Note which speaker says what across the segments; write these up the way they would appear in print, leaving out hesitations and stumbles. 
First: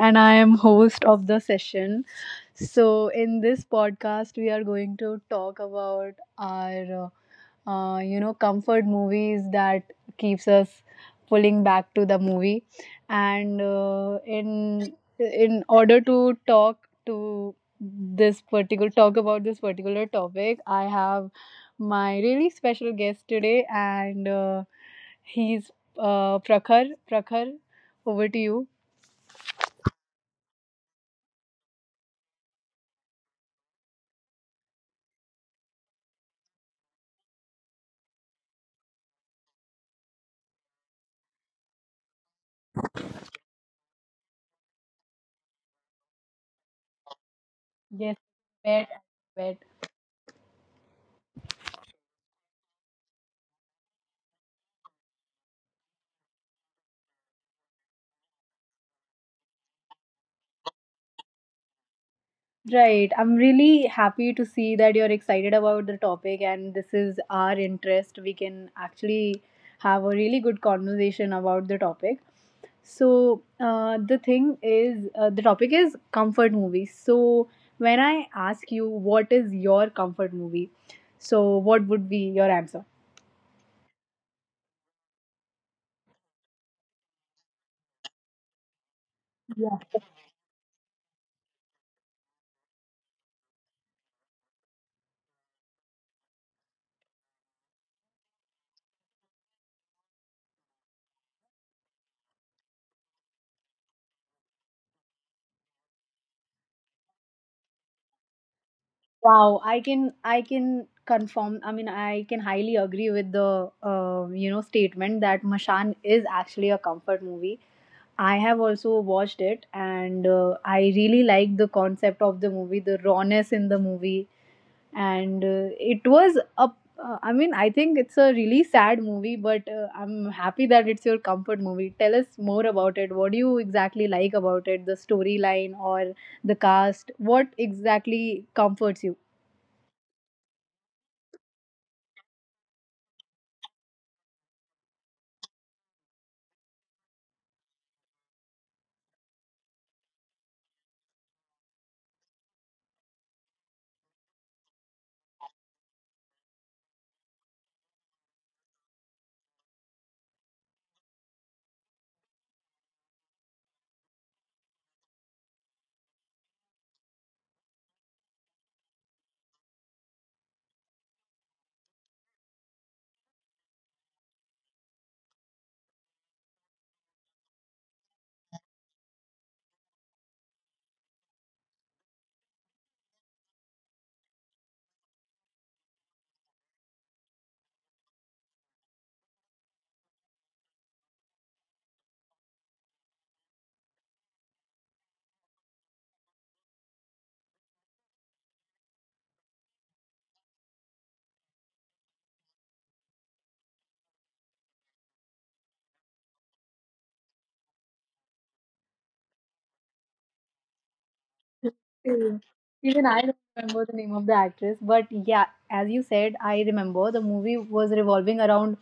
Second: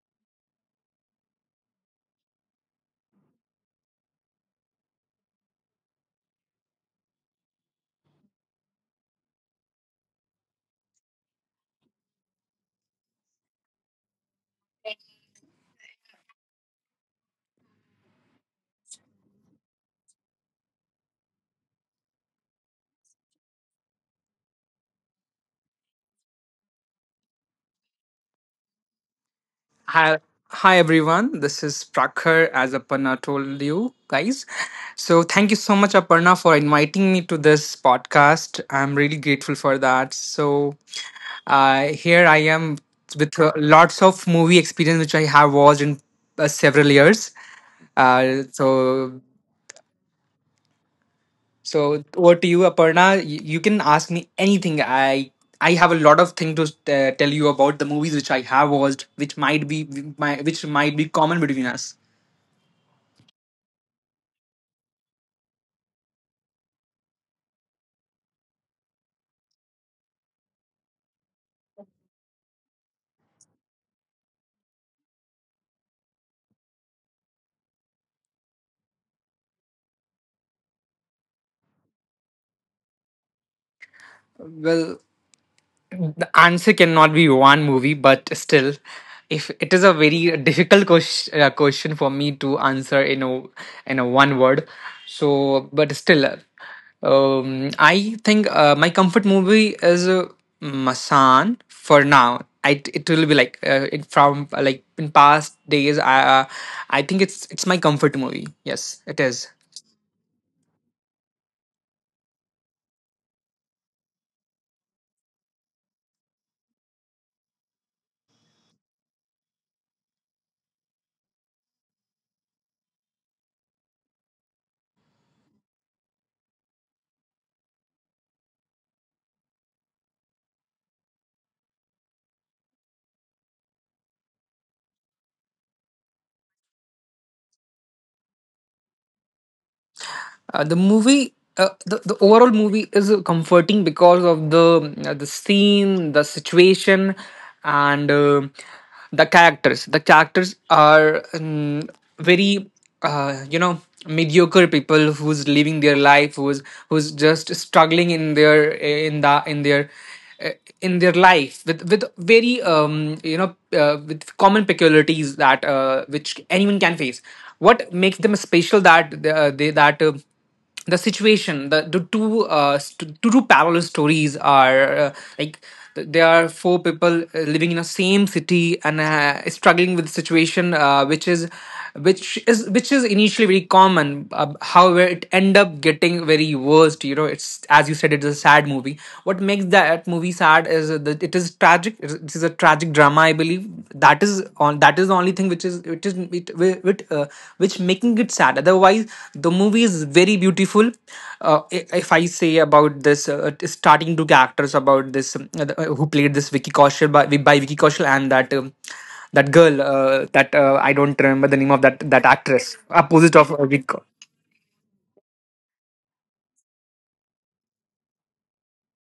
Speaker 1: and I am host of the session. So, in this podcast, we are going to talk about our, comfort movies that keeps us pulling back to the movie. And in order to talk to this particular talk about this particular topic, I have my really special guest today, and he's Prakhar. Prakhar, over to you.
Speaker 2: Hi, hi everyone. This is Prakhar, as Aparna told you guys. So thank you so much, Aparna, for inviting me to this podcast. I'm really grateful for that. So here I am with lots of movie experience which I have watched in several years.
Speaker 1: Yes,
Speaker 2: Uh,
Speaker 1: bet,
Speaker 2: so
Speaker 1: bet.
Speaker 2: so over to you, Aparna. You can ask me anything. I have a lot of thing to tell you about the movies which I have watched, which might be common between us.
Speaker 1: Right. I'm really happy to see that you're excited about the topic and this is our interest. We can actually have a really good conversation about the topic. So, the thing is, the topic is comfort movies. So, when I ask you what is your comfort movie, so what would be your answer?
Speaker 2: Well, the answer cannot be one movie, but still, if it is a very difficult question, question for me to answer in a one word, so but still, I think my comfort movie is Masan for now. It will be like it from like in past days. I think it's my comfort movie. Yes, it is.
Speaker 1: Wow, I can confirm. I mean, I can highly agree with the statement that Mashan is actually a comfort movie. I have also watched it, and I really like the concept of the movie, the rawness in the movie, and it was a. I mean, I think it's a really sad movie, but I'm happy that it's your comfort movie. Tell us more about it. What do you exactly like about it? The storyline or the cast? What exactly comforts you?
Speaker 2: The overall movie is comforting because of the scene, the situation, and the characters. The characters are very, mediocre people who's living their life, who's just struggling in their in the uh, in their life with very with common peculiarities that which anyone can face. What makes them special that they that the situation, the two two parallel stories are like, there are four people living in the same city and struggling with the situation which is which is initially very common. However, it end up getting very worst. You know, it's as you said, it's a sad movie. What makes that movie sad is that it is tragic. It is a tragic drama, I believe. That is the only thing which is it, which, uh, which making it sad. Otherwise the movie is very beautiful. If I say about this starting to characters about this, who played this Vicky Kaushal by Vicky Kaushal, and that that girl, that I don't remember the name of that
Speaker 1: Same.
Speaker 2: actress
Speaker 1: Even
Speaker 2: opposite
Speaker 1: I
Speaker 2: of
Speaker 1: don't
Speaker 2: Vic-
Speaker 1: remember the name of the actress, but yeah, as you said, I remember the movie was revolving around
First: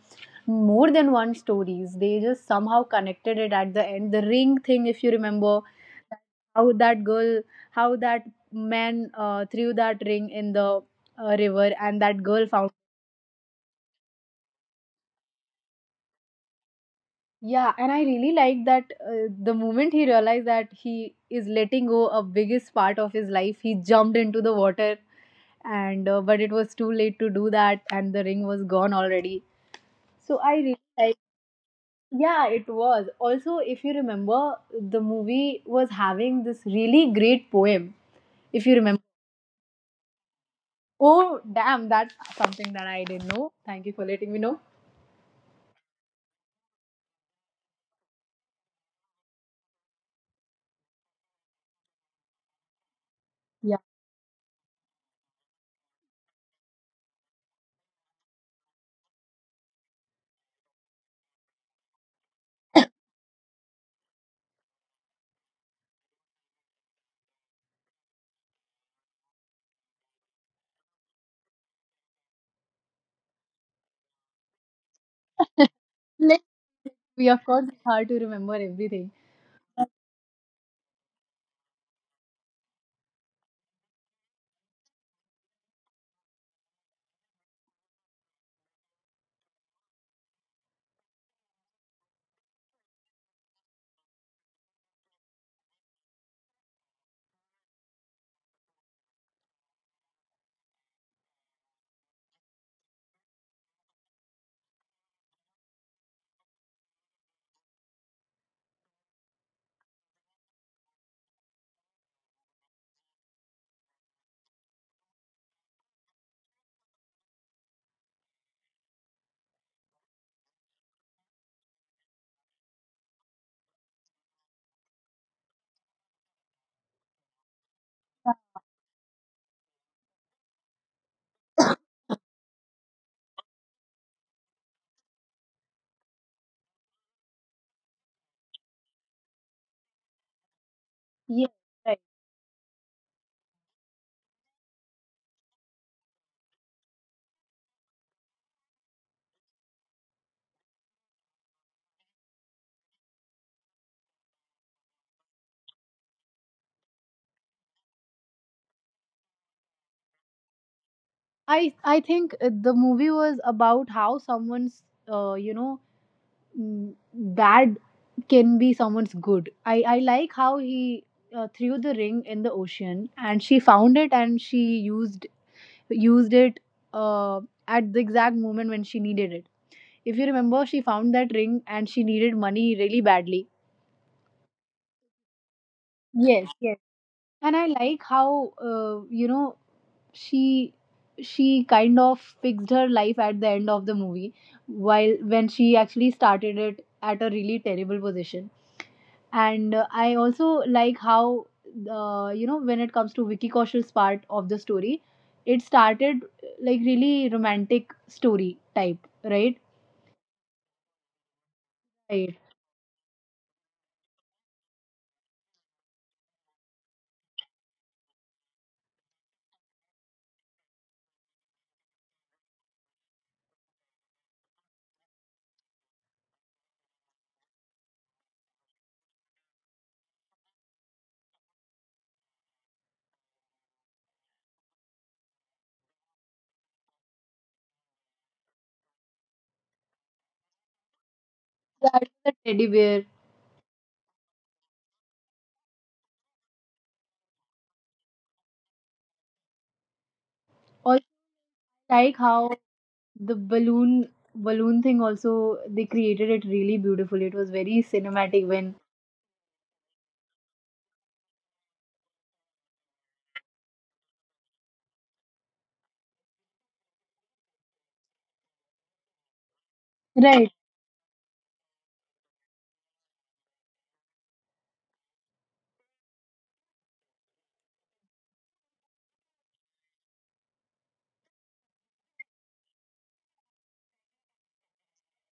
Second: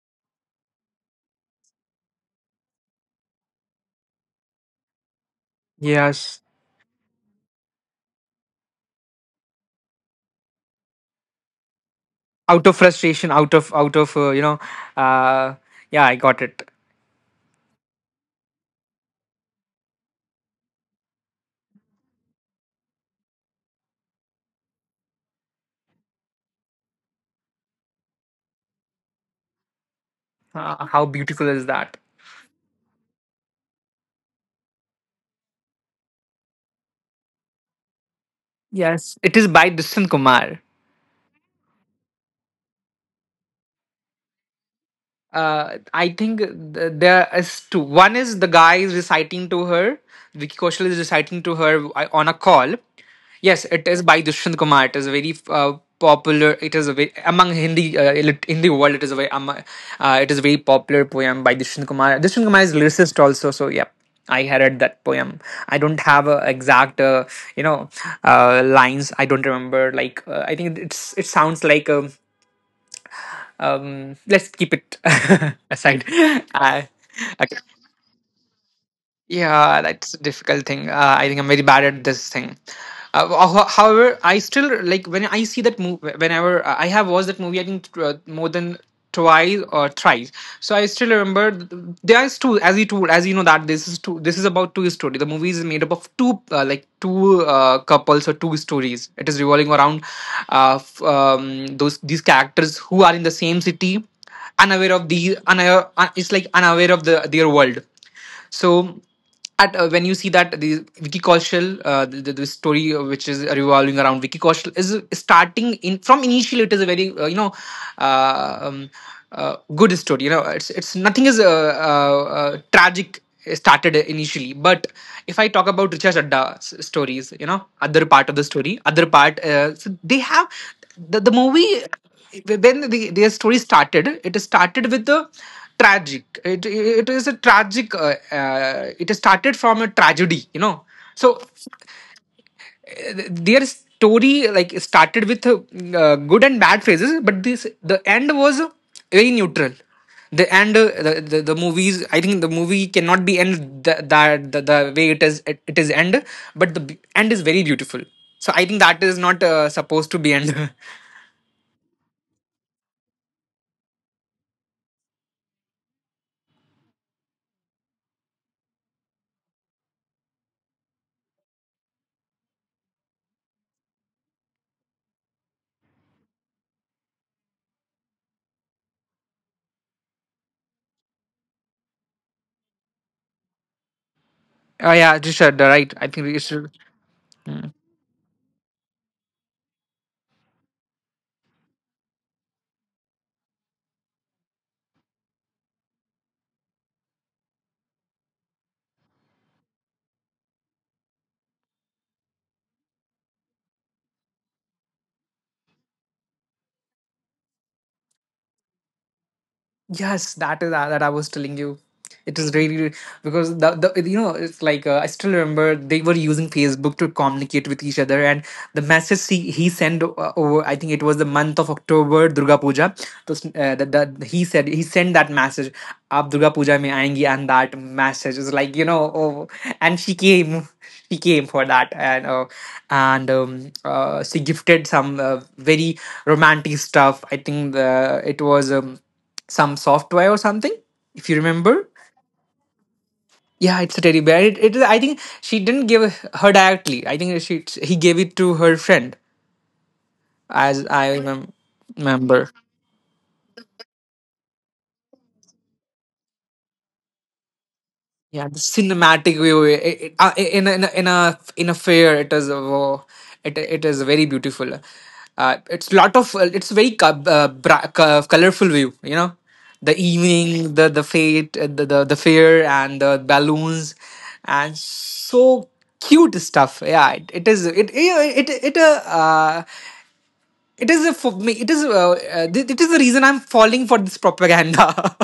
Speaker 1: more than one stories. They just somehow connected it at the end. The ring thing, if you remember,
Speaker 2: yes.
Speaker 1: how that girl, how that man threw that ring in the river, and that girl
Speaker 2: Out
Speaker 1: found.
Speaker 2: of frustration, out of you know uh, yeah, I got it.
Speaker 1: Yeah, and I really like that the moment he realized that he is letting go a biggest part of his life, he jumped into the water and but it was too late to do that and the ring was gone already. So I really
Speaker 2: How
Speaker 1: like.
Speaker 2: beautiful is that.
Speaker 1: Yeah, it was. Also, if you remember, the movie was having this really great poem. If you remember.
Speaker 2: Yes, it is by Distant Kumar.
Speaker 1: Oh, damn, that's something that I didn't know. Thank you for letting me know.
Speaker 2: I think, there is two. One is the guy is reciting to her. Vicky Kaushal is reciting to her on a call. Yes,
Speaker 1: Yeah.
Speaker 2: it is by Dushant Kumar. It is very popular. It is a very, among Hindi, Hindi world. It is a very it is a very popular poem by Dushant Kumar. Dushant Kumar is lyricist also. So yeah. I heard that poem. I don't have a exact, you know, lines. I don't remember. Like, I think it sounds like. Let's keep it aside.
Speaker 1: Like,
Speaker 2: uh
Speaker 1: we of
Speaker 2: okay,
Speaker 1: course it's hard to remember everything.
Speaker 2: yeah, that's a difficult thing. I think I'm very bad at this thing. However, I still like when I see that movie. Whenever I have watched that movie, I think more than twice or thrice. So I still remember, there is two. As you told, as you know that this is two. This is about two story. The movie is made up of two, like two couples or two stories. It is revolving around those these characters who are in the same city, unaware. It's like unaware of their world. So at when you see that the Vicky Kaushal, the story which is revolving around Vicky Kaushal is starting in from initially, it is a very uh, um, good story. You know, it's nothing is tragic started initially, but if I talk about Richard Chadda's stories, you know, other part of the story, other part so they have the movie. When their story started, it started with the tragic. It is a tragic, it started from a tragedy, you know. So
Speaker 1: Yeah, right.
Speaker 2: their story like started with good and bad phases, but this the end was very neutral. The end the movies, I think the movie cannot be end that the way it is. It is end, but the end is very beautiful. So I think that is not supposed to be end.
Speaker 1: I think the movie was about how someone's uh, you know bad can be someone's good. I like how he threw the ring in the ocean and she found it and she used it uh, at the exact moment when she needed it. If you remember, she found that ring and she needed money really badly.
Speaker 2: oh yeah, Richard, right, I think we
Speaker 1: Yes,
Speaker 2: should.
Speaker 1: yes. And I
Speaker 2: Hmm.
Speaker 1: like how she she kind of fixed her life at the end of the movie while when she actually started it at a really terrible position, and I also like how, when it comes to Vicky Kaushal's part of the story, it started like really romantic story type, right,
Speaker 2: Yes, that is that I was telling you.
Speaker 1: right.
Speaker 2: It is really really, because the you know it's like, I still remember they were using Facebook to communicate with each other, and the message he sent over, I think it was the month of October, Durga Puja. So he said he sent that message, आप Durga Puja mein आएंगी, and that message is like, oh, and she came for that, and she gifted some very romantic stuff. I think it was, some software or something, if you
Speaker 1: That's
Speaker 2: remember.
Speaker 1: the teddy bear.
Speaker 2: Yeah, it's a teddy bear. It I think she didn't give her directly. I think she he gave it to her friend,
Speaker 1: Also,
Speaker 2: as I
Speaker 1: like how
Speaker 2: remember.
Speaker 1: the balloon thing also, they created it really beautiful. It was very cinematic
Speaker 2: Yeah,
Speaker 1: when,
Speaker 2: the cinematic view, in a, in a fair. It is it is very beautiful. It's lot of, it's very colorful view. You know, the
Speaker 1: right,
Speaker 2: evening, the fate, the fair, and the balloons, and so cute stuff. Yeah, it is a, for me. It is the reason I'm falling for this propaganda.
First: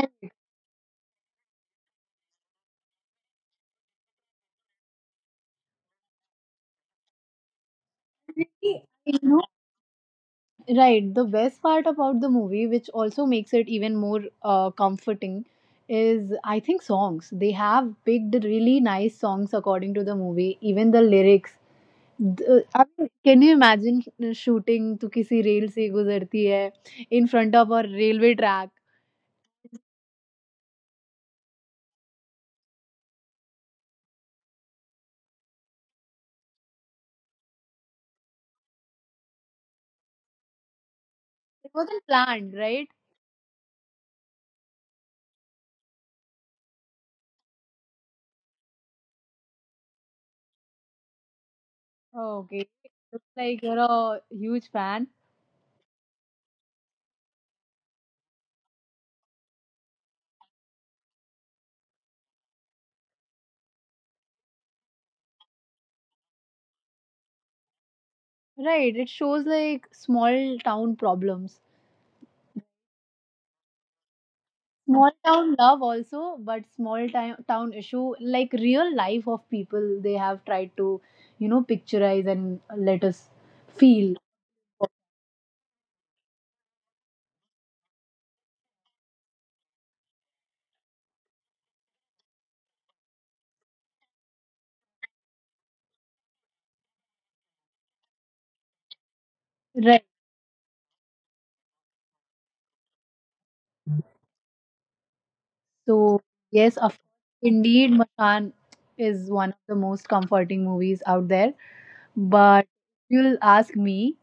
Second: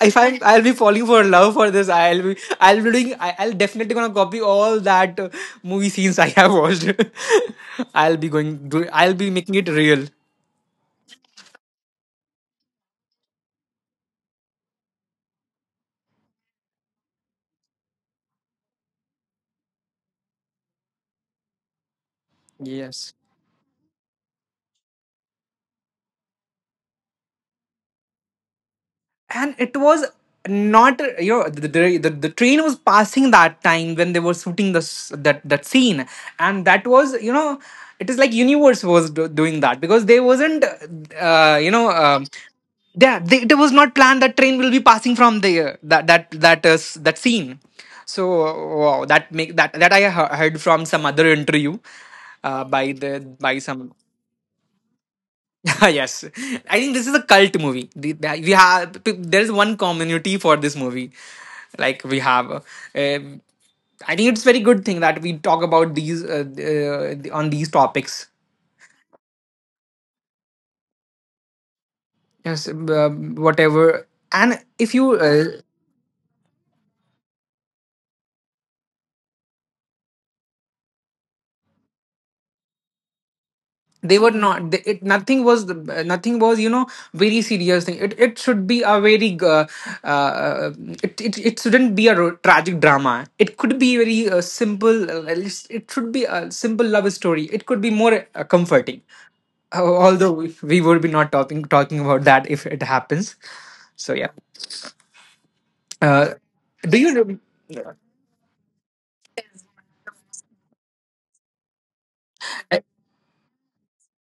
Speaker 2: If I'll be falling for love for this. I'll be doing. I'll definitely gonna copy all that movie scenes I have watched. I'll be going.
Speaker 1: You
Speaker 2: I'll be
Speaker 1: know,
Speaker 2: making it real.
Speaker 1: right. The best part about the movie, which also makes it even more comforting, is, I think, songs. They have picked really nice songs according to the movie, even the lyrics. I mean,
Speaker 2: Yes.
Speaker 1: can you imagine shooting to kisi rail se guzarti hai in front of a railway track?
Speaker 2: And it was not, you know, the train was passing that time when they were shooting this that that scene. And that was, you know, it is like universe was doing that, because they wasn't. uh, you
Speaker 1: It
Speaker 2: know
Speaker 1: wasn't
Speaker 2: um,
Speaker 1: planned, right?
Speaker 2: yeah, it was not planned that train will be passing from the that scene. So wow, that make that that I heard from some other interview,
Speaker 1: Oh, okay.
Speaker 2: by the
Speaker 1: Looks
Speaker 2: by
Speaker 1: like you're
Speaker 2: some.
Speaker 1: a huge fan.
Speaker 2: Yes, I think this is a cult movie. We have, there is one community for this movie. Like we have, um, I think it's very good thing that we talk about these on these topics.
Speaker 1: Right. It shows like small town problems.
Speaker 2: Yes, whatever. And if
Speaker 1: Small
Speaker 2: you
Speaker 1: town love also, but small time town issue, like real life of people they have tried to picturize and let us feel,
Speaker 2: they were not. It, nothing was, nothing was, you know, very serious thing. It should be a very, uh, it shouldn't be a tragic drama. It could be very simple. At least it should be a simple love story. It could be more comforting.
Speaker 1: right?
Speaker 2: Although we would be not talking about that if it happens. So yeah,
Speaker 1: So
Speaker 2: uh,
Speaker 1: yes, of
Speaker 2: do you
Speaker 1: course,
Speaker 2: know.
Speaker 1: indeed Mashan is one of the most comforting movies out there, but if you'll ask me,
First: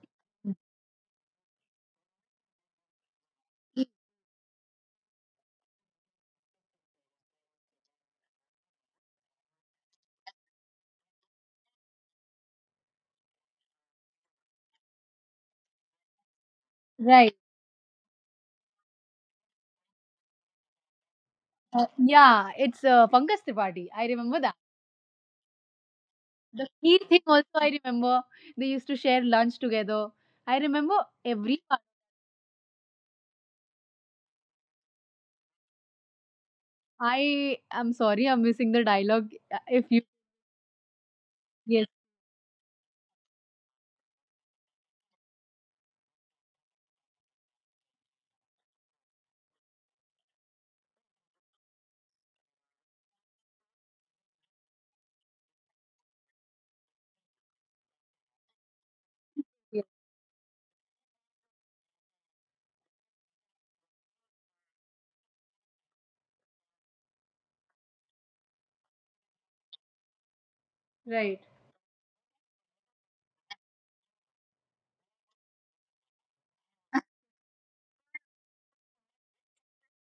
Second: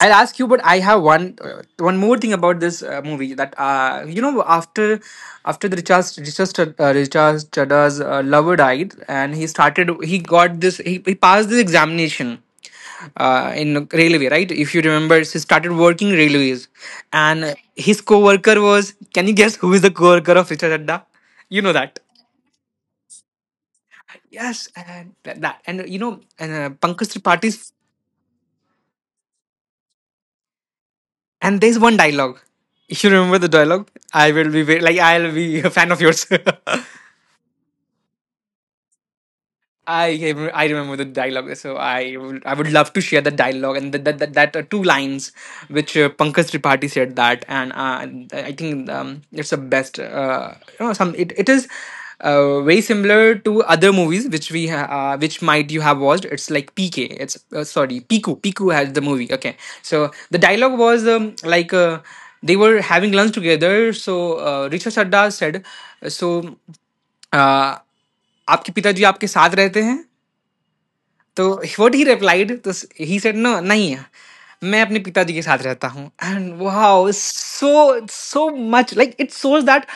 Speaker 2: I'll ask you, but I have one more thing about this movie, that, you know, after the Richard Chadda's lover died and he got this, he passed this examination in railway, right? If you remember, he started working railways.
Speaker 1: right.
Speaker 2: And his co-worker was, can you guess who is the co-worker of Richard Chadda, you know
Speaker 1: uh,
Speaker 2: that?
Speaker 1: yeah it's Pankaj Tripathi, I remember that.
Speaker 2: Yes, and
Speaker 1: The key
Speaker 2: Pankaj
Speaker 1: thing
Speaker 2: Tripathi.
Speaker 1: also, I remember they used to share lunch together, I remember
Speaker 2: And
Speaker 1: every.
Speaker 2: there's one dialogue. If you remember the dialogue, I will be like, I'll be a fan of yours.
Speaker 1: I am sorry, I'm missing the dialogue. If you.
Speaker 2: I I remember the dialogue, so
Speaker 1: Yes,
Speaker 2: I would love to share the dialogue, and that that that two lines which Pankaj Tripathi said that, and I think it's the best. Some, it is very similar to other movies which which might you have watched. It's like PK. It's sorry, Piku. Piku has the movie. Okay,
Speaker 1: yes.
Speaker 2: so the dialogue was, like. They were having lunch together. So Richard Sadda said, "So." Uh, आपके पिताजी आपके साथ रहते हैं?
Speaker 1: Right.
Speaker 2: तो what he replied this he said no नहीं है, मैं अपने पिताजी के साथ रहता हूँ and wow so much like it shows that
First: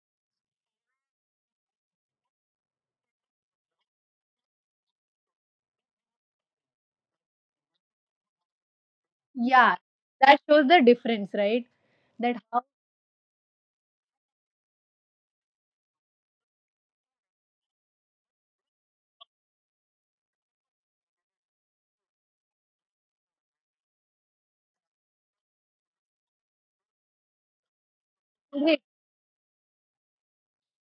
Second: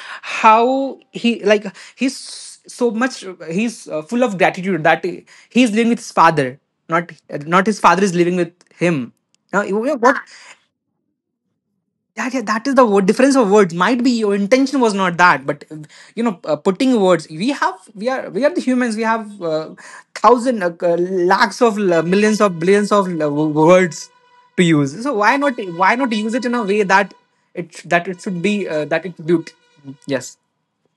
Speaker 2: how he like he so much he's full of gratitude that he is living with his father, not, not his father is living with him now.
Speaker 1: Yeah,
Speaker 2: You know what?
Speaker 1: that shows the difference, right?
Speaker 2: Yeah,
Speaker 1: That
Speaker 2: yeah,
Speaker 1: how
Speaker 2: that is the word, difference of words. Might be your intention was not that, but putting words. We are the humans. We have thousand, lakhs of millions of billions of words to use. So why not use it in a way that it should be
Speaker 1: they.
Speaker 2: that it built. Yes.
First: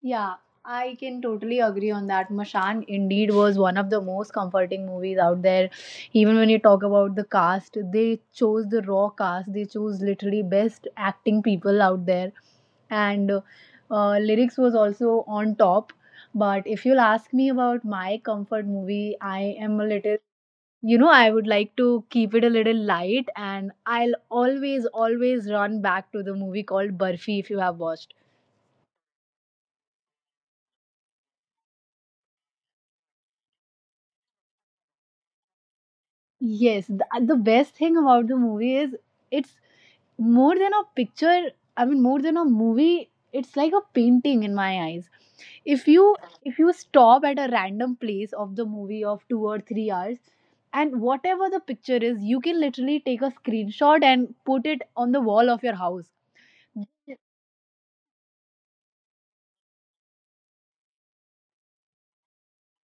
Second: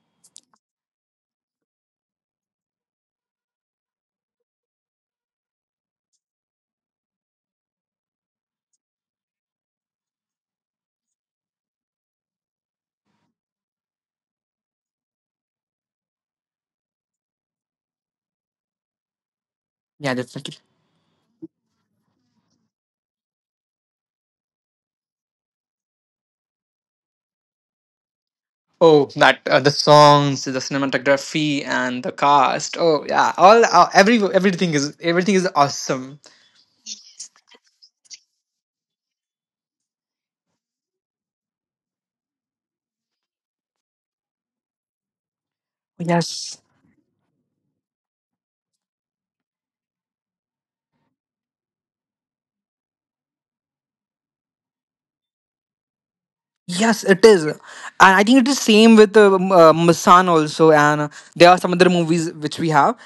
Speaker 1: Yeah, I can totally agree on that. Mashan indeed was one of the most comforting movies out there. Even when you talk about the cast, they chose the raw cast. They chose literally best acting people out there, and lyrics was also on top. But if you'll ask me about my comfort movie, I am a
Speaker 2: Yeah,
Speaker 1: little,
Speaker 2: that's like it.
Speaker 1: I would like to keep it a little light, and I'll always, always run back to the movie called Burfi, if you have watched.
Speaker 2: Oh, that the songs, the cinematography, and the cast. Oh yeah, all everything is everything is awesome.
Speaker 1: Yes, the best thing about the movie is, it's more than a picture. I mean, more than a movie. It's like a painting in my eyes. if you
Speaker 2: Yes.
Speaker 1: if you stop at a random place of the movie of 2 or 3 hours, and whatever the picture is, you can literally take a screenshot and put it on the wall of your house.
Speaker 2: Yes, it is. And I think it is same with Masan also, and there are some other movies which we have.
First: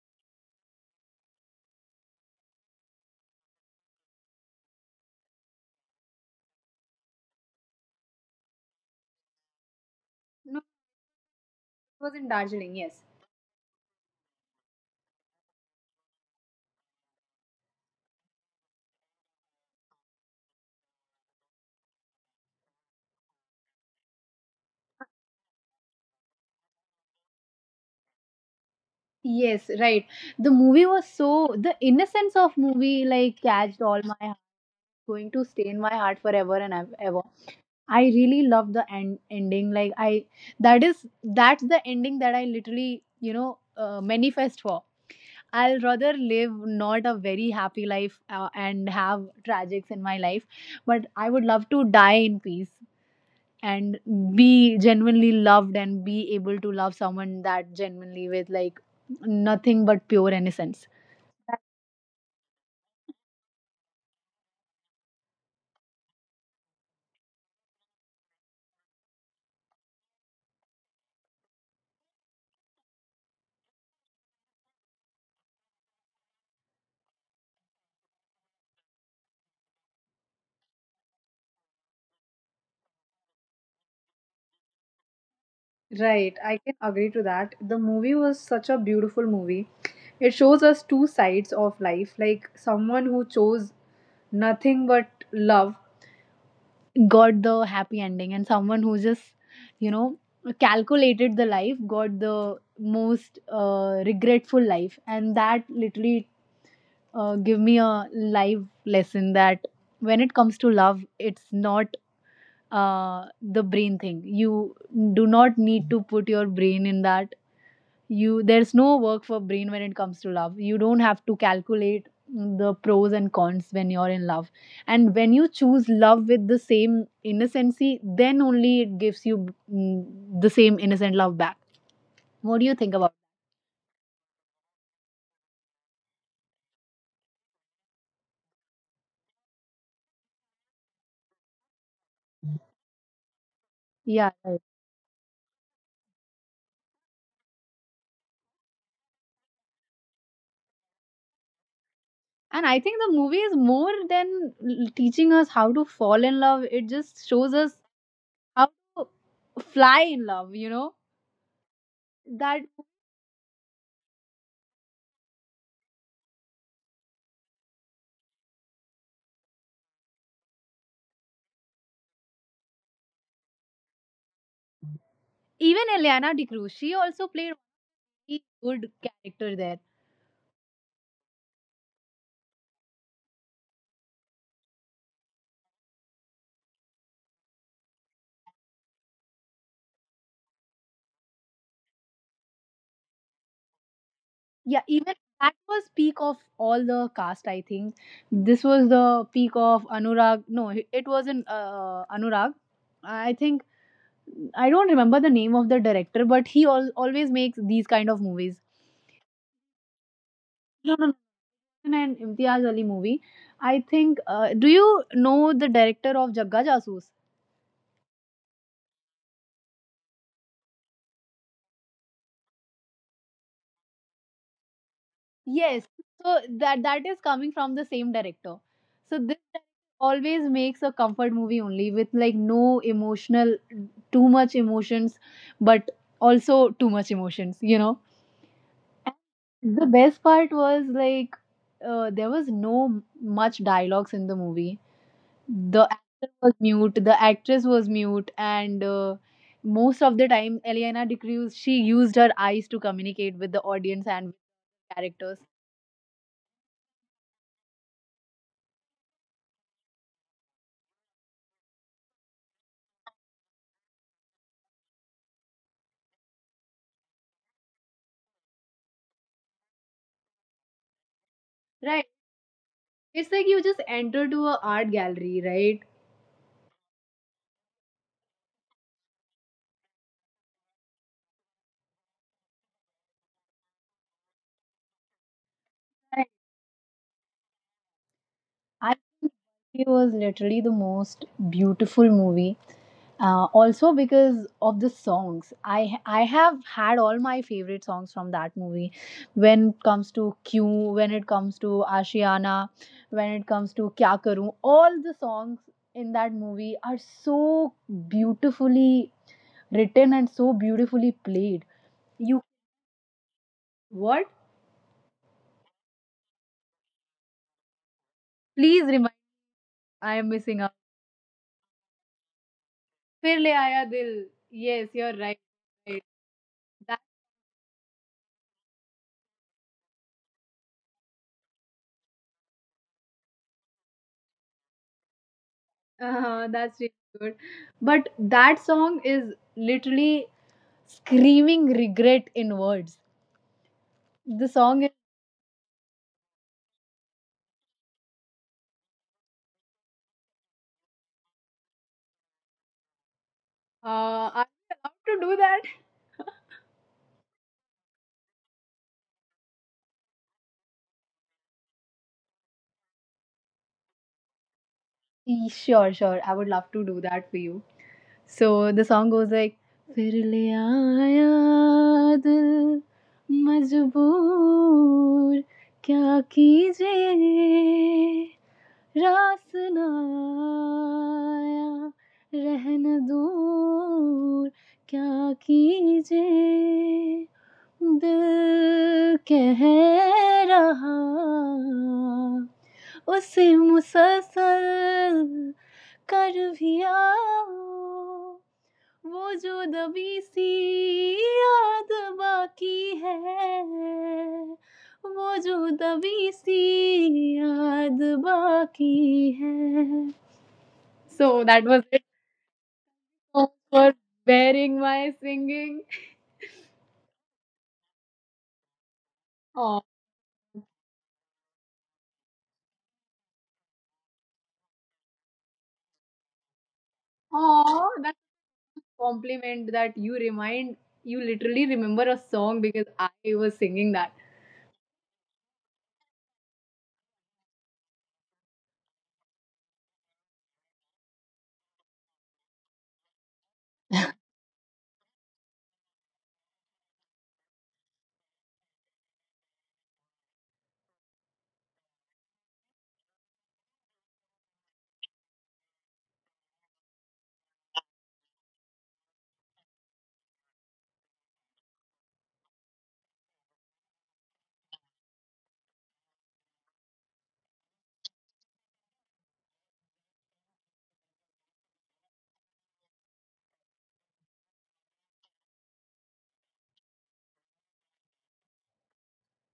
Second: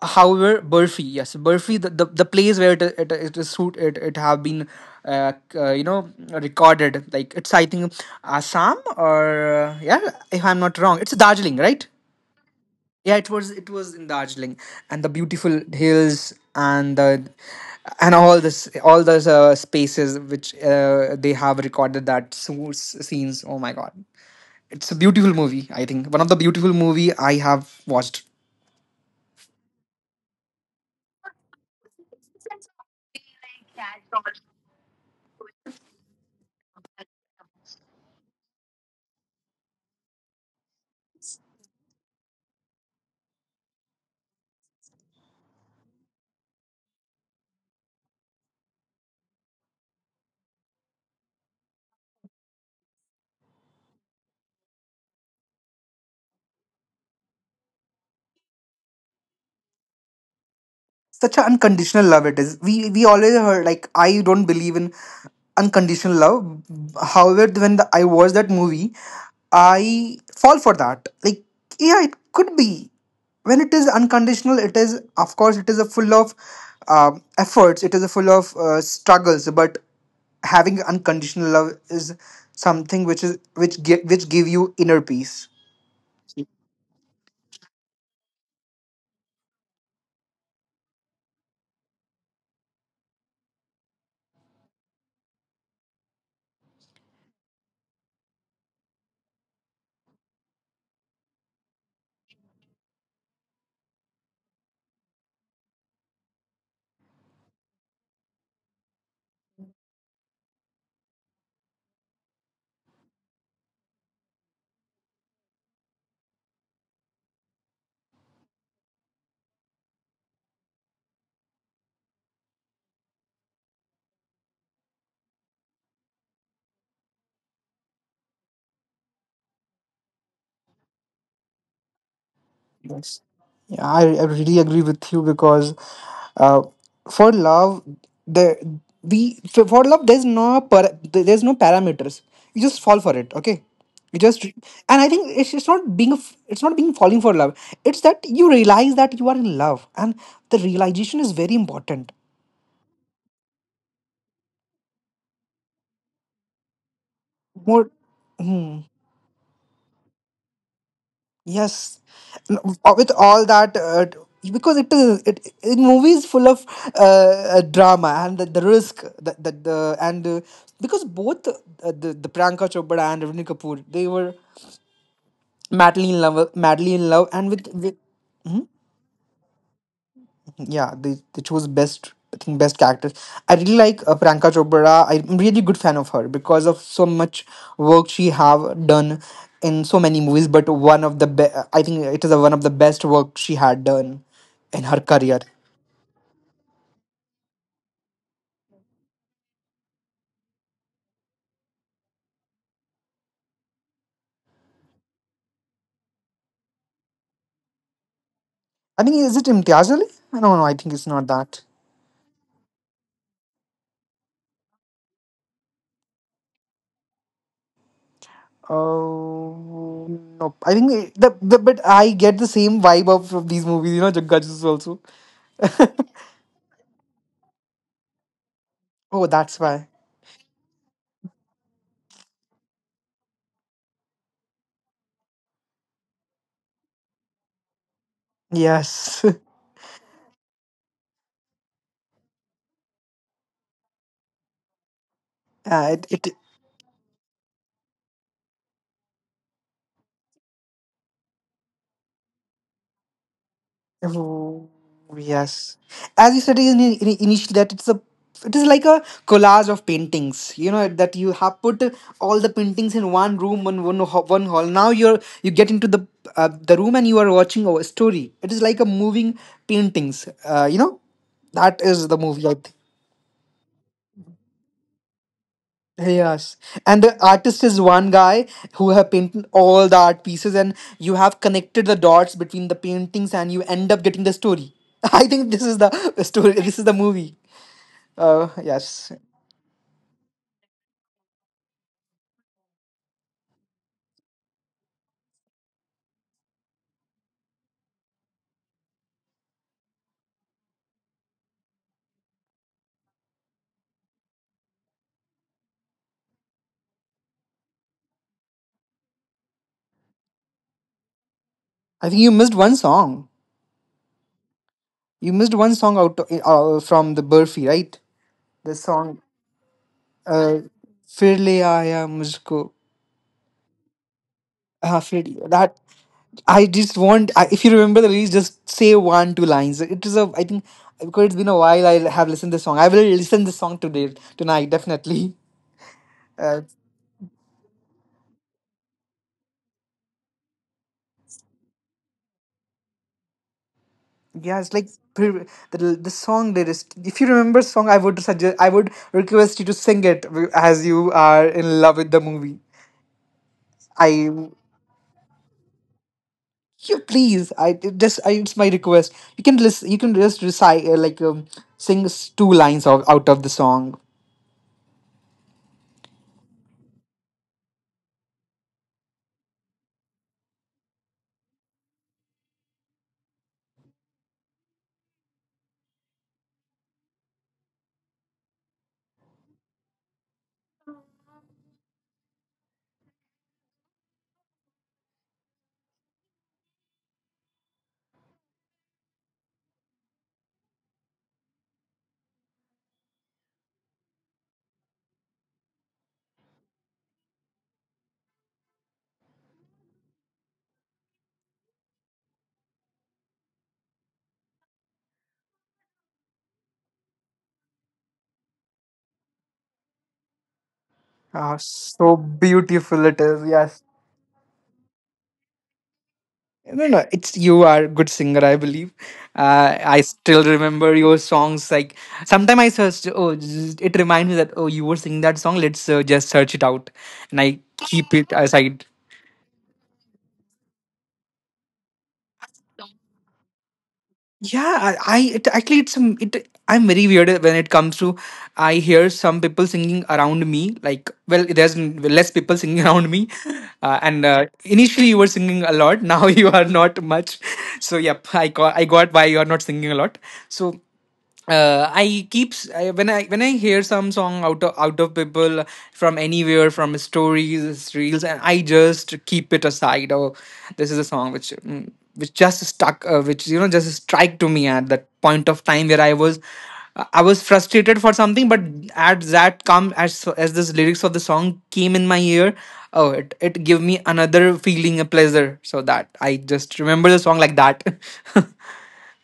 Speaker 2: However, Burfi, yes, Burfi, the place where it is shoot it have been, recorded. Like it's I think Assam or yeah, if I'm
Speaker 1: No,
Speaker 2: not wrong, it's Darjeeling, right?
Speaker 1: it was in Darjeeling, yes.
Speaker 2: Yeah, it was in Darjeeling, and the beautiful hills and the and all this all those spaces which they have recorded that scenes. Oh my god, it's a beautiful movie. I think one of the beautiful movie I have watched.
Speaker 1: Yes, right. The movie was so, the innocence of movie like catched all my heart, going to stay in my heart forever and ever. I really love the ending. Like I, that's the ending that I literally, manifest for. I'll rather live not a very happy life and have tragics in my life, but I would love to die in peace and be genuinely loved and be able to love someone that genuinely, with like nothing but pure innocence.
Speaker 2: Such an unconditional love it is. We always heard like I don't believe in unconditional love, however when I watch that movie I fall for that. Like yeah, it could be when it is unconditional. It is of course it is a full of efforts. It is a full of struggles, but having unconditional love is something which is which give you inner peace.
Speaker 1: Right, I can agree to that. The movie was such a beautiful movie. It shows us two sides of life, like someone who chose nothing but love got the happy ending, and someone who just, you know calculated the life, got the most regretful life, and that literally give me a life lesson that when it comes to love, it's not the brain thing. You do not need to put your brain in that. You There's no work for brain when it comes to love. You don't have to calculate the pros and cons when you're in love, and when you choose love with the same innocency, then only it gives you, mm, the same innocent love back. What do you think about
Speaker 2: Yes. Yeah, I really agree with you because uh, for love, there for love there's there's no parameters. You just fall for it, okay?
Speaker 1: that?
Speaker 2: You
Speaker 1: Yeah,
Speaker 2: just, and
Speaker 1: right.
Speaker 2: I think it's not being a it's not being falling for love. It's that you realize that you are in love, and the realization is very important.
Speaker 1: And I think the movie is more than teaching us how to fall in love. It just shows us
Speaker 2: More.
Speaker 1: how to fly in love, you know
Speaker 2: Yes.
Speaker 1: that.
Speaker 2: With all that, because it is it in movies full of uh, drama and the risk that the and because both the Priyanka Chopra and Ravni Kapoor they were
Speaker 1: Even Eliana DeCruz,
Speaker 2: madly
Speaker 1: she
Speaker 2: in
Speaker 1: also
Speaker 2: love, and
Speaker 1: played a
Speaker 2: with.
Speaker 1: really good character there.
Speaker 2: Yeah, they chose best I think best characters. I really like Priyanka Chopra. I'm really good fan of her because of so much work she have done in so many movies. But one of I think it is a, one of the best work she had done
Speaker 1: Yeah,
Speaker 2: in her
Speaker 1: even
Speaker 2: career.
Speaker 1: that was peak of all the cast. I think this was the peak of Anurag. No, it wasn't Anurag. I think I don't remember the name of the director, but he always makes these kind of movies.
Speaker 2: I think is it Imtiaz Ali? No, no, I
Speaker 1: No,
Speaker 2: think
Speaker 1: no,
Speaker 2: it's not that.
Speaker 1: no. And Imtiaz Ali movie, I think. Do you know the director of Jagga Jasoos?
Speaker 2: Oh no, I think the but I get the same vibe of these movies. You know, Jagga Jaggas also.
Speaker 1: Yes. So that is coming from the same director. So
Speaker 2: Oh,
Speaker 1: this
Speaker 2: that's
Speaker 1: director
Speaker 2: why.
Speaker 1: always makes a comfort movie, only with like no emotional, too much emotions, but also too much emotions, you know.
Speaker 2: Yes.
Speaker 1: And the best part was like, there was no much dialogues in the movie. The
Speaker 2: Uh, it,
Speaker 1: actor
Speaker 2: it
Speaker 1: was mute, the actress was mute, and most of the time Eliana DeCruz, she used her eyes to communicate with the audience and with
Speaker 2: Oh,
Speaker 1: characters.
Speaker 2: yes. As you said initially, that it's a, it is like a collage of paintings. You know that you have put all the paintings in one room, one hall. Now you get into the room and you are watching a story. It is like a moving paintings. You know,
Speaker 1: Right.
Speaker 2: that is the movie. I
Speaker 1: It's
Speaker 2: think.
Speaker 1: like you just enter to a art gallery, right?
Speaker 2: Yes, and the artist is one guy who have painted all the art pieces, and you have connected the dots between the paintings, and you end up getting the story. I think this is
Speaker 1: Correct.
Speaker 2: the story. This is the movie.
Speaker 1: I think
Speaker 2: Yes,
Speaker 1: it was literally the most beautiful movie. Also, because of the songs, I have had all my favorite songs from that movie. When it comes to Q, when it comes to Ashiana, when it comes to Kya Karu, all the songs in that movie are so beautifully written and so beautifully played.
Speaker 2: I
Speaker 1: You
Speaker 2: think you missed one song.
Speaker 1: What?
Speaker 2: You missed one song out from the Burfi, right?
Speaker 1: Please
Speaker 2: The
Speaker 1: remind.
Speaker 2: song,
Speaker 1: I am missing out.
Speaker 2: uh, "Fir le aaya mujhko."
Speaker 1: फिर ले आया दिल. Yes, you're right.
Speaker 2: Definitely. That
Speaker 1: Right.
Speaker 2: I
Speaker 1: That
Speaker 2: just want. I, if you remember the lyrics, just say one two lines. It is a. I think because it's been a while. I have listened this song. I will listen this song today tonight definitely.
Speaker 1: that's
Speaker 2: Uh,
Speaker 1: really good. But that song is literally screaming regret in words. The song
Speaker 2: yeah,
Speaker 1: is.
Speaker 2: it's like pre- the the song lyrics. If you remember song, I would suggest. I would request you to sing it as you are in love with the movie.
Speaker 1: Are
Speaker 2: I.
Speaker 1: we allowed to do that?
Speaker 2: You please, I it just I, it's my request. You can listen. You can just recite sing two lines of, out of the song.
Speaker 1: Sure, sure. I would love to do that for you. So the song goes like फिर ले आया दिल मजबूर क्या कीजिए रासना आया रहन दूर क्या कीजिए दिल कह रहा उसे मुसलसल कर भी आओ वो जो दबी सी याद बाकी है वो जो दबी सी याद बाकी है. So that was
Speaker 2: Ah,
Speaker 1: it.
Speaker 2: so beautiful it
Speaker 1: So
Speaker 2: is.
Speaker 1: for
Speaker 2: Yes.
Speaker 1: wearing my singing.
Speaker 2: No, no, it's you are a good singer, I believe.
Speaker 1: Oh,
Speaker 2: I still remember your songs. Like sometime I searched. Oh, just- it reminds me that oh, you were singing that song. Let's just search it out, and I
Speaker 1: oh, that's
Speaker 2: keep it
Speaker 1: a
Speaker 2: aside.
Speaker 1: compliment, that you remind, you literally remember a song because I was singing that.
Speaker 2: Yeah, I it actually it's some it I'm very weird when it comes to I hear some people singing around me. Like well there's less people singing around me, and initially you were singing a lot, now you are not much. So yep, I got why you are not singing a lot. So when I hear some song out of people from anywhere, from stories reels, and I just keep it aside. Oh, this is a song which which just stuck, which you know just strike to me at that point of time where I was. I was frustrated for something, but at that come as this lyrics of the song came in my ear, oh it it gave me another feeling, a pleasure. So that I just remember the song like that.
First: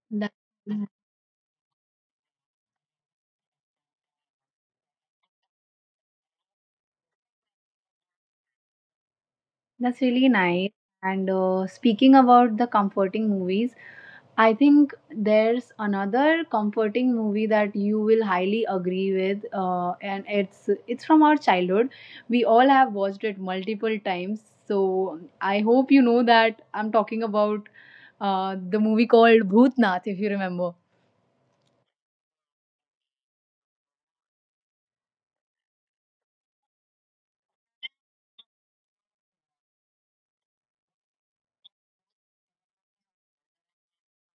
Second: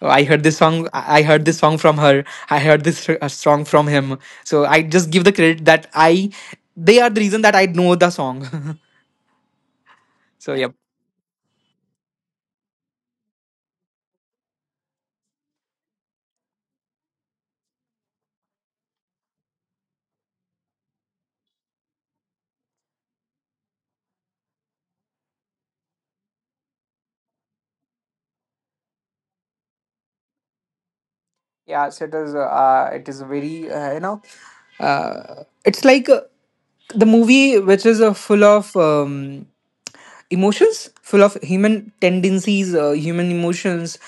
Speaker 2: Oh, I
Speaker 1: That
Speaker 2: heard this song. I heard this song from her. I heard this song from him. So I just give the credit that I. They are the reason that I know the song.
Speaker 1: That's really
Speaker 2: So
Speaker 1: nice.
Speaker 2: yep.
Speaker 1: And speaking about the comforting movies, I think there's another comforting movie that you will highly agree with, and it's from our childhood. We all have watched it multiple times, so I hope you know that I'm talking about the movie called Bhootnath, if you remember.
Speaker 2: Yeah, so it is. It is very. You know, it's like the movie which is full of emotions, full of human tendencies, human emotions,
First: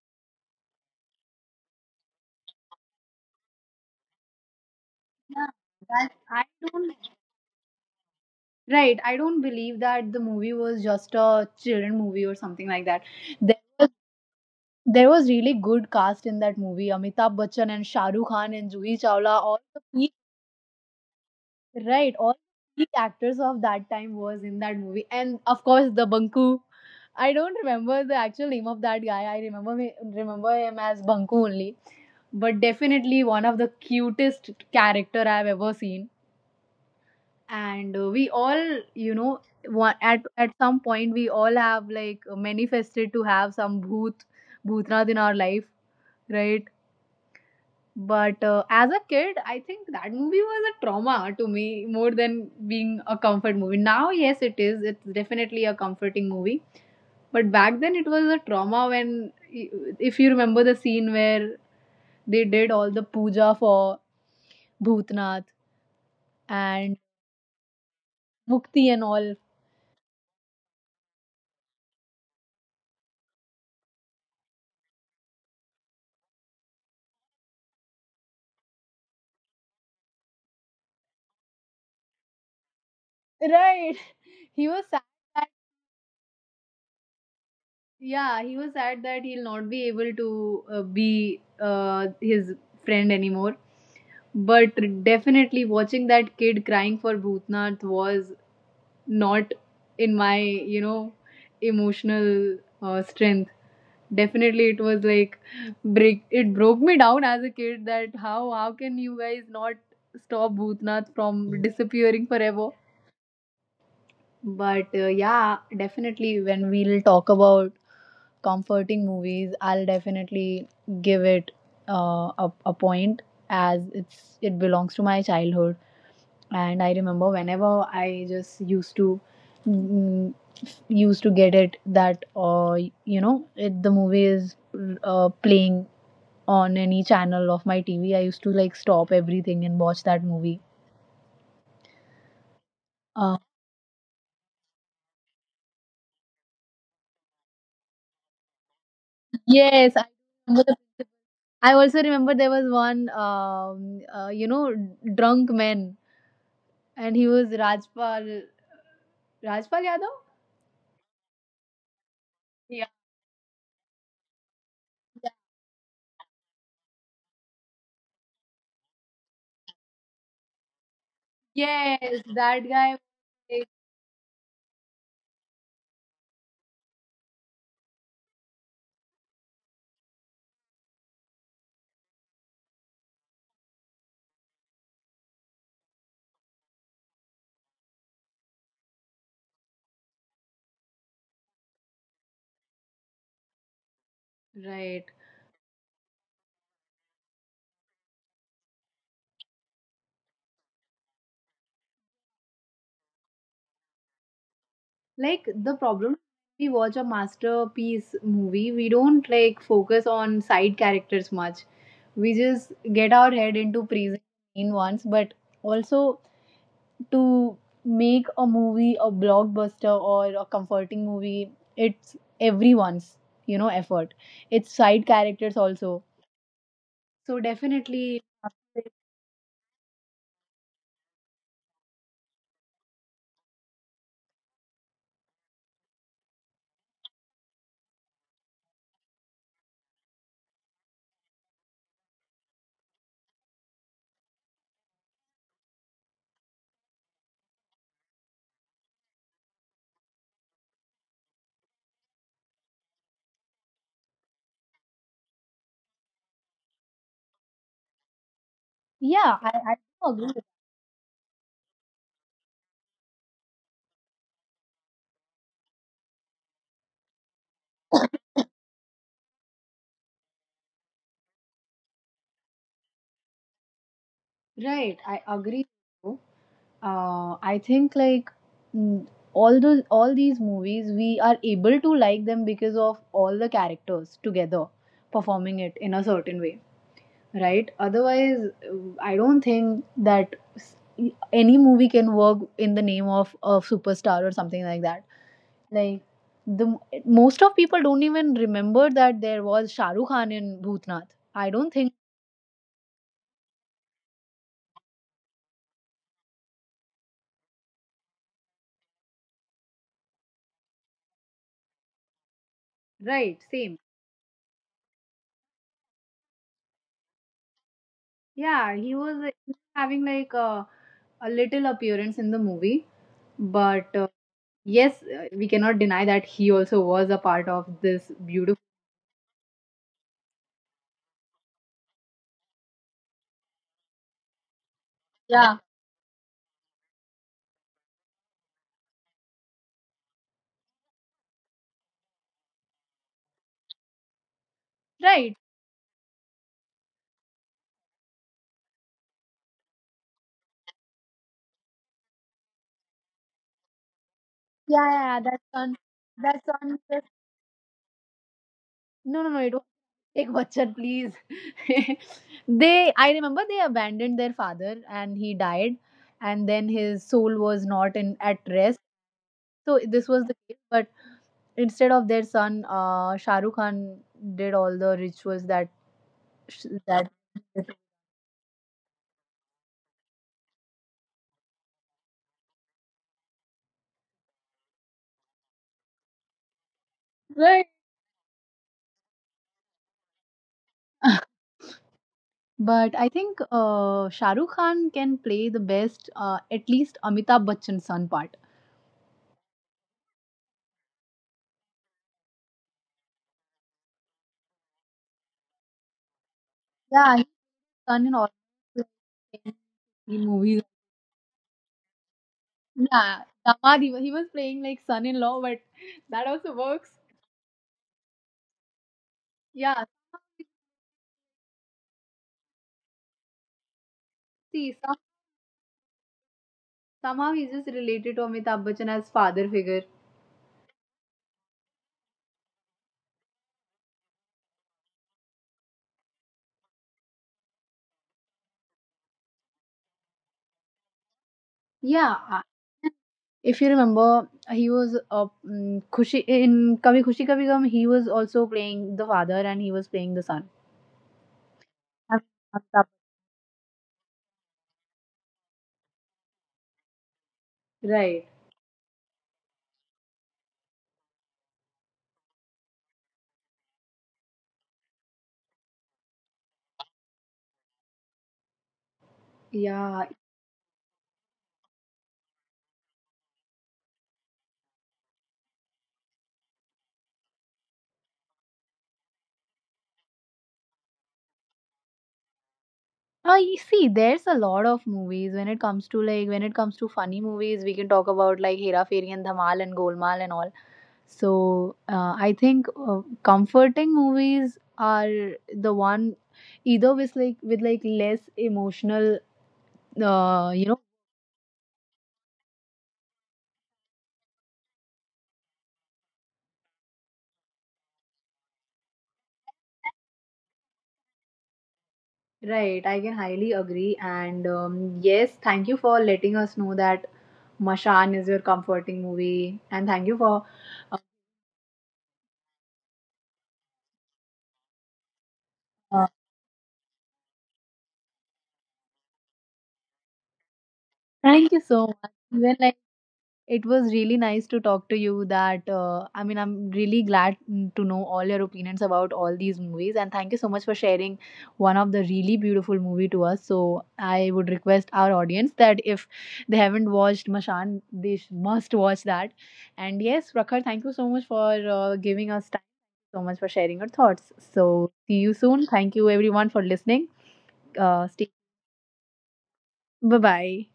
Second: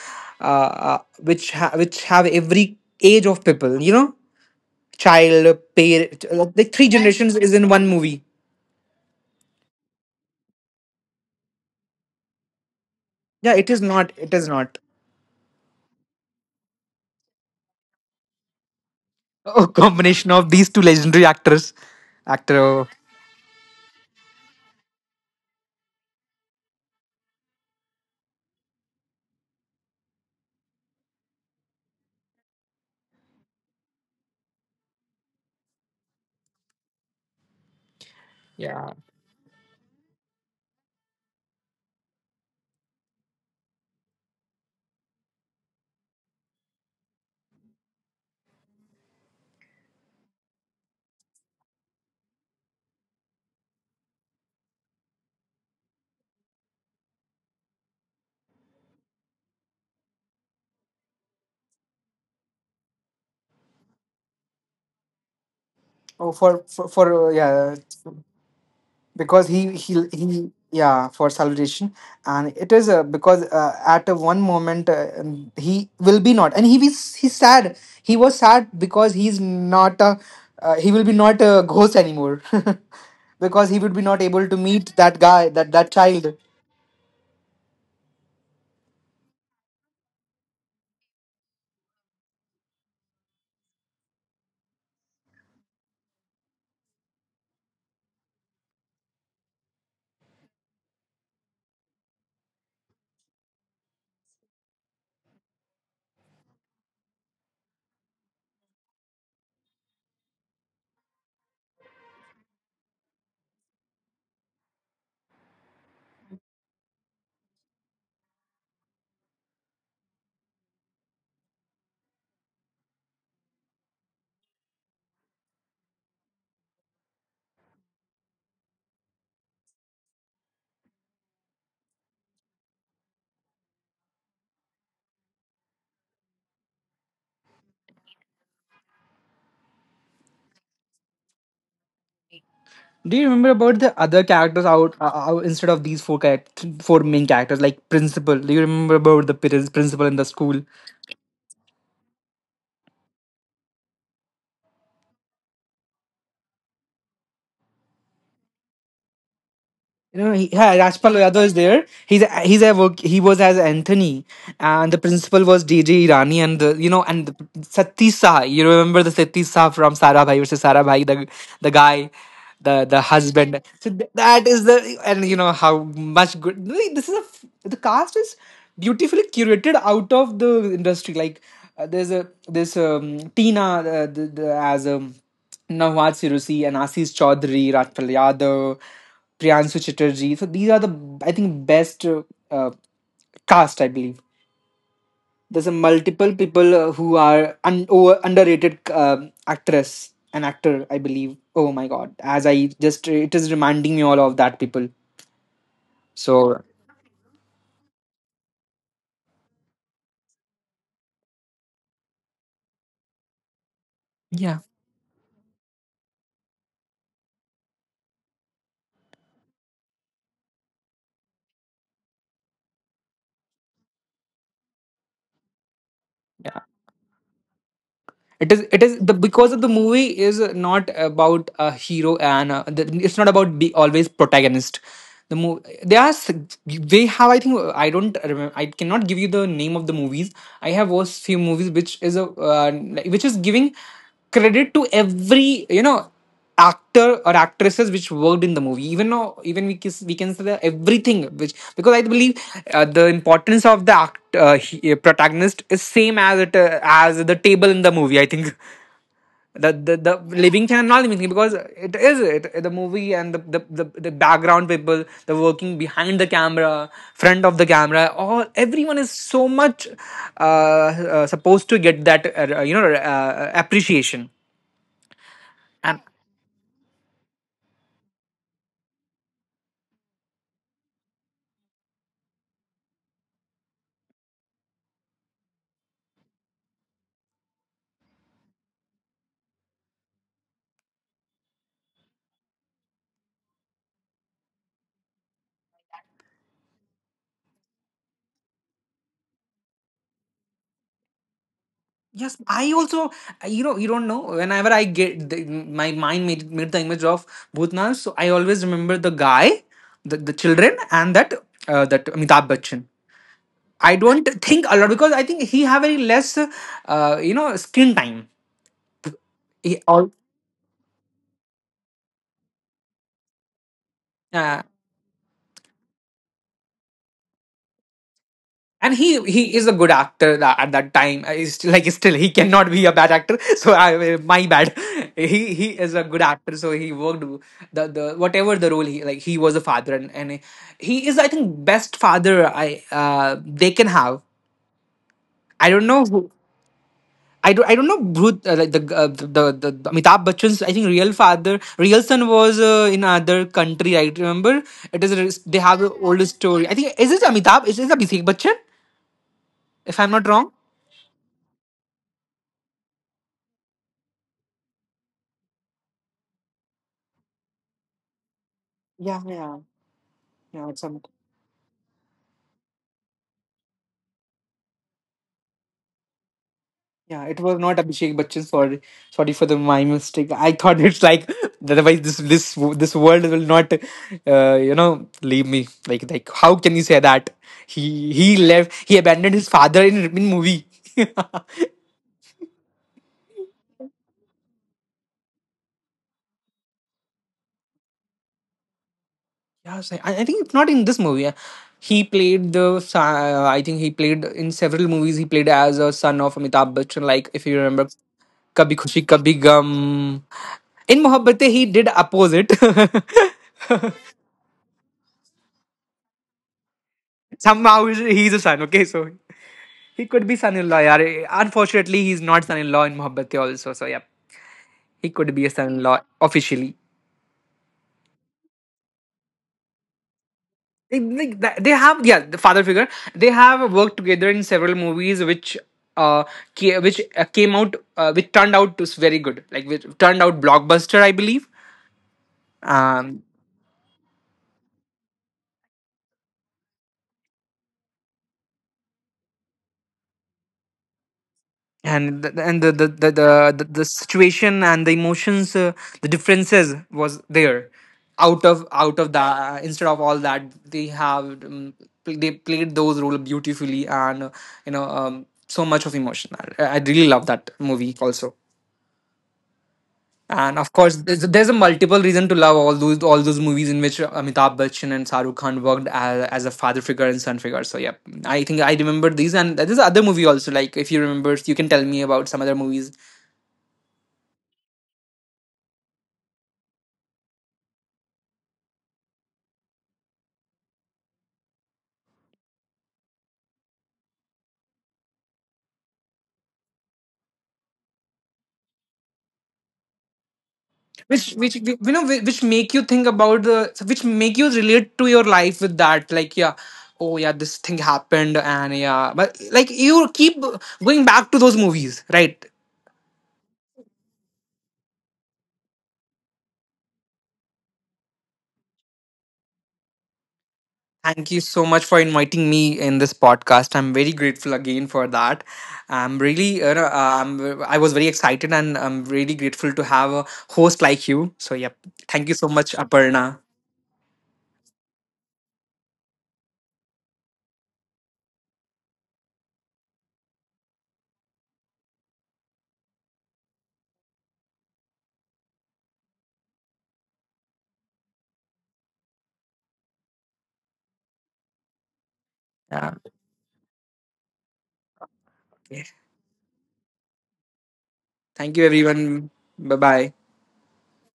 Speaker 2: which which have every age of people. You know,
Speaker 1: Yeah,
Speaker 2: child,
Speaker 1: that
Speaker 2: parent,
Speaker 1: I
Speaker 2: like three
Speaker 1: don't.
Speaker 2: generations is in one movie.
Speaker 1: Right. I don't believe that the movie was just a children movie or something like that.
Speaker 2: Yeah, it is
Speaker 1: There
Speaker 2: not. It is not.
Speaker 1: There was really good cast in that movie. Amitabh Bachchan and Shah Rukh Khan and Juhi Chawla, all
Speaker 2: Oh,
Speaker 1: the peak,
Speaker 2: combination of these two legendary actors,
Speaker 1: right? All the peak
Speaker 2: actor.
Speaker 1: actors of that time was in that movie, and of course the Banku. I don't remember the actual name of that guy. I remember remember him as Banku only, but definitely one of the cutest character I've ever seen. And we all, you know, at some point we all have like manifested to have some bhoot, bhootnath in our life, right? But as a kid, I think that movie was a trauma to me more than being a comfort movie. Now, yes, it is. It's definitely a comforting movie. But back then, it was a trauma when, if you remember the scene where they did all the puja for Bhutnath and
Speaker 2: Oh, for yeah,
Speaker 1: Mukti and all.
Speaker 2: because he yeah for salvation, and it is because at a one moment he will be not, and he's sad. He was sad because he's not a he will be not a ghost anymore,
Speaker 1: Right.
Speaker 2: because he would be not
Speaker 1: He was
Speaker 2: able to
Speaker 1: sad.
Speaker 2: meet that guy, that that child.
Speaker 1: Yeah, he was sad that he'll not be able to be his friend anymore. But definitely watching that kid crying for Bhutnath was not in my, you know, emotional strength. Definitely it was like break it broke me down as a kid that how can you guys not stop Bhutnath from disappearing forever? But yeah, definitely when we'll talk about comforting movies, I'll definitely give it a point as it belongs to my childhood. And I remember whenever I just used to mm, used to get it that you know it, the movie is playing on any channel of my TV. I used to like stop everything and watch that movie.
Speaker 2: Do you
Speaker 1: Uh,
Speaker 2: remember about the other characters out, out instead of these four characters, four main characters like principal? Do you remember about
Speaker 1: yes, I
Speaker 2: principal in the school?
Speaker 1: remember I also remember there was one, you know, drunk man, and he was Rajpal, Rajpal Yadav.
Speaker 2: You know, he, yeah, Rajpal Yadav is there. He's
Speaker 1: Yeah.
Speaker 2: a work, he was as Anthony, and the principal was DJ Irani, and the, you know, and the Satti Saha. You remember the Satti Saha from Sara Bhai versus Sara Bhai, the
Speaker 1: Yes,
Speaker 2: guy,
Speaker 1: that guy.
Speaker 2: the
Speaker 1: Like,
Speaker 2: husband. So that is the, and you know how much good. Really, this is a the cast is beautifully curated out of the industry. Like there's a this Tina as Nawaz Sirusi and Asis Chaudhary, Rajpal Yadav. Priyansu Chatterjee. So these are the I think best uh, cast I believe.
Speaker 1: right.
Speaker 2: There's a multiple people who are underrated actress and actor I believe. Oh my god! As I just it is reminding me all of that people.
Speaker 1: Like the problem,
Speaker 2: So
Speaker 1: we watch a masterpiece movie, we don't like focus on side characters much. We just get our head into praising
Speaker 2: yeah.
Speaker 1: main ones, but also to make a movie a blockbuster or a comforting movie, it's everyone's, you know, effort. It's side characters also. So
Speaker 2: It is
Speaker 1: definitely,
Speaker 2: it is the because of the movie is not about a hero, and it's not about be always protagonist. The movie they are they have I think I don't remember I cannot give you the name of the movies. I have watched few movies which is a uh, which is giving credit to every you know actor or actresses which worked in the movie, even though even we can say that everything which because I believe the importance of protagonist is same as it as the table in the movie I think.
Speaker 1: yeah, I
Speaker 2: The
Speaker 1: do agree
Speaker 2: living thing and not living thing, because it is it the movie and the background people, the working behind the camera, front of the camera, all everyone is so much supposed to get that you know appreciation.
Speaker 1: with right. I agree with you. I think like mm, all these movies we are able to like them because of all the characters together performing it in a certain way, right? Otherwise I don't think that any movie can work in the name of a superstar or something like that. Like the most of people don't even remember that there was shahrukh khan in bhutnath, I don't think.
Speaker 2: Yes, I also, you know, you don't know. Whenever I get the, my mind made, made the image of Bhutnath, so I always remember the guy, the children, and that that Amitabh Bachchan.
Speaker 1: Right,
Speaker 2: I
Speaker 1: same.
Speaker 2: don't think a lot because I think he have very less, you know, screen time.
Speaker 1: Yeah, he was
Speaker 2: He all.
Speaker 1: having like a little appearance in the movie, but
Speaker 2: Yeah,
Speaker 1: yes, we cannot deny that he also was a part of this
Speaker 2: and
Speaker 1: beautiful.
Speaker 2: he is a good actor at that time. He's still, like still he cannot be a bad actor. So I, my bad. He is a
Speaker 1: Yeah,
Speaker 2: good actor so he worked the whatever the role. He like he was a father, and he is I think best father. I they can have. I
Speaker 1: right.
Speaker 2: don't know who. I don't know Bhut, the Amitabh Bachchan's I think real father, real son was in another country I remember. It is
Speaker 1: yeah
Speaker 2: a- they
Speaker 1: yeah yeah,
Speaker 2: have an
Speaker 1: that's
Speaker 2: old
Speaker 1: on
Speaker 2: story. I think
Speaker 1: that's
Speaker 2: is it
Speaker 1: on.
Speaker 2: Amitabh, is this Abhishek Bachchan,
Speaker 1: No, no, no, you
Speaker 2: if I'm
Speaker 1: don't
Speaker 2: not wrong.
Speaker 1: take Bachchan, please. They, I remember they abandoned their father and he died, and then his soul was not in at
Speaker 2: Yeah,
Speaker 1: rest.
Speaker 2: yeah.
Speaker 1: So this
Speaker 2: Yeah,
Speaker 1: was
Speaker 2: it's
Speaker 1: the
Speaker 2: some.
Speaker 1: case, but instead of their son, Shah Rukh Khan did all the rituals that
Speaker 2: Yeah, it was
Speaker 1: that.
Speaker 2: not Abhishek Bachchan. Sorry, sorry for the my mistake. I thought it's like otherwise this this this world will not, you know, leave me. Like how can you say that?
Speaker 1: Right.
Speaker 2: He left. He abandoned his father in movie. Yeah,
Speaker 1: But I think Shah Rukh Khan can play the best, at least Amitabh Bachchan's son part.
Speaker 2: so I think it's not in this movie. Yeah. He played I think he played in several movies. He played as a son of Amitabh Bachchan. Like if you
Speaker 1: Yeah, he's
Speaker 2: remember,
Speaker 1: done in
Speaker 2: Kabhi
Speaker 1: all
Speaker 2: Khushi Kabhi Gum.
Speaker 1: the
Speaker 2: In
Speaker 1: movies.
Speaker 2: Mohabbatein, he did opposite.
Speaker 1: Yeah, Damadi. He was playing like son-in-law, but that also works.
Speaker 2: Somehow he's a son. Okay, so he could
Speaker 1: Yeah,
Speaker 2: be son-in-law. Yaar. Unfortunately, he's not son-in-law in Mohabbatein also. So yeah, he
Speaker 1: see, some,
Speaker 2: could be a son-in-law officially.
Speaker 1: somehow he's just related to Amitabh Bachchan as father figure.
Speaker 2: Like that- they have yeah the father figure. They have worked together in several movies, which uh which came out which turned out to very good. Like which turned out blockbuster, I believe.
Speaker 1: Yeah,
Speaker 2: Um,
Speaker 1: if you remember, he was Khushi in Kabhi Khushi Kabhi Gham. He was also playing the father, and he was playing the son.
Speaker 2: and
Speaker 1: Amitabh.
Speaker 2: the situation and the emotions the differences was there
Speaker 1: Right.
Speaker 2: out of that, instead of all that they have they played those role beautifully and you know so much of emotion. I really love that movie also,
Speaker 1: Yeah.
Speaker 2: and of course there's a multiple reason to love all those movies in which Amitabh Bachchan and Shahrukh Khan worked as a father figure and son figure. So yeah, I think I remember these, and there's other movie also. Like if you remember, you can tell me about some other movies
Speaker 1: You see, there's a lot of movies when it comes to funny movies. We can talk about like Hera Fairy and Dhamal and Golmaal and all. So I think comforting movies are the one either with like less emotional you know.
Speaker 2: which you know which make you think about the so which make you relate to your life with that. Like yeah, oh yeah this thing happened, and yeah, but like you keep going back to those movies, right?
Speaker 1: Right, I can highly agree, and yes, thank you for letting us know that Mashan is your comforting movie, and thank you for
Speaker 2: Thank you so much for inviting me in this podcast. I'm very grateful again for that. I'm
Speaker 1: uh,
Speaker 2: really I was very excited, and I'm really grateful to have a host like you. So yeah,
Speaker 1: thank you so
Speaker 2: thank you so
Speaker 1: much
Speaker 2: much
Speaker 1: even like.
Speaker 2: Aparna.
Speaker 1: It was really nice to talk to you that I mean I'm really glad, to know all your opinions about all these movies, and thank you so much for sharing one of the really beautiful movie to us. So I would request our audience that if they haven't watched Mashan, they must watch that. And yes, Prakhar, thank you so much for giving
Speaker 2: Yeah.
Speaker 1: us time so much for sharing your thoughts. So see you
Speaker 2: Okay.
Speaker 1: soon. Thank you everyone for listening.
Speaker 2: Thank you
Speaker 1: Stay
Speaker 2: everyone. Bye bye.
Speaker 1: bye bye.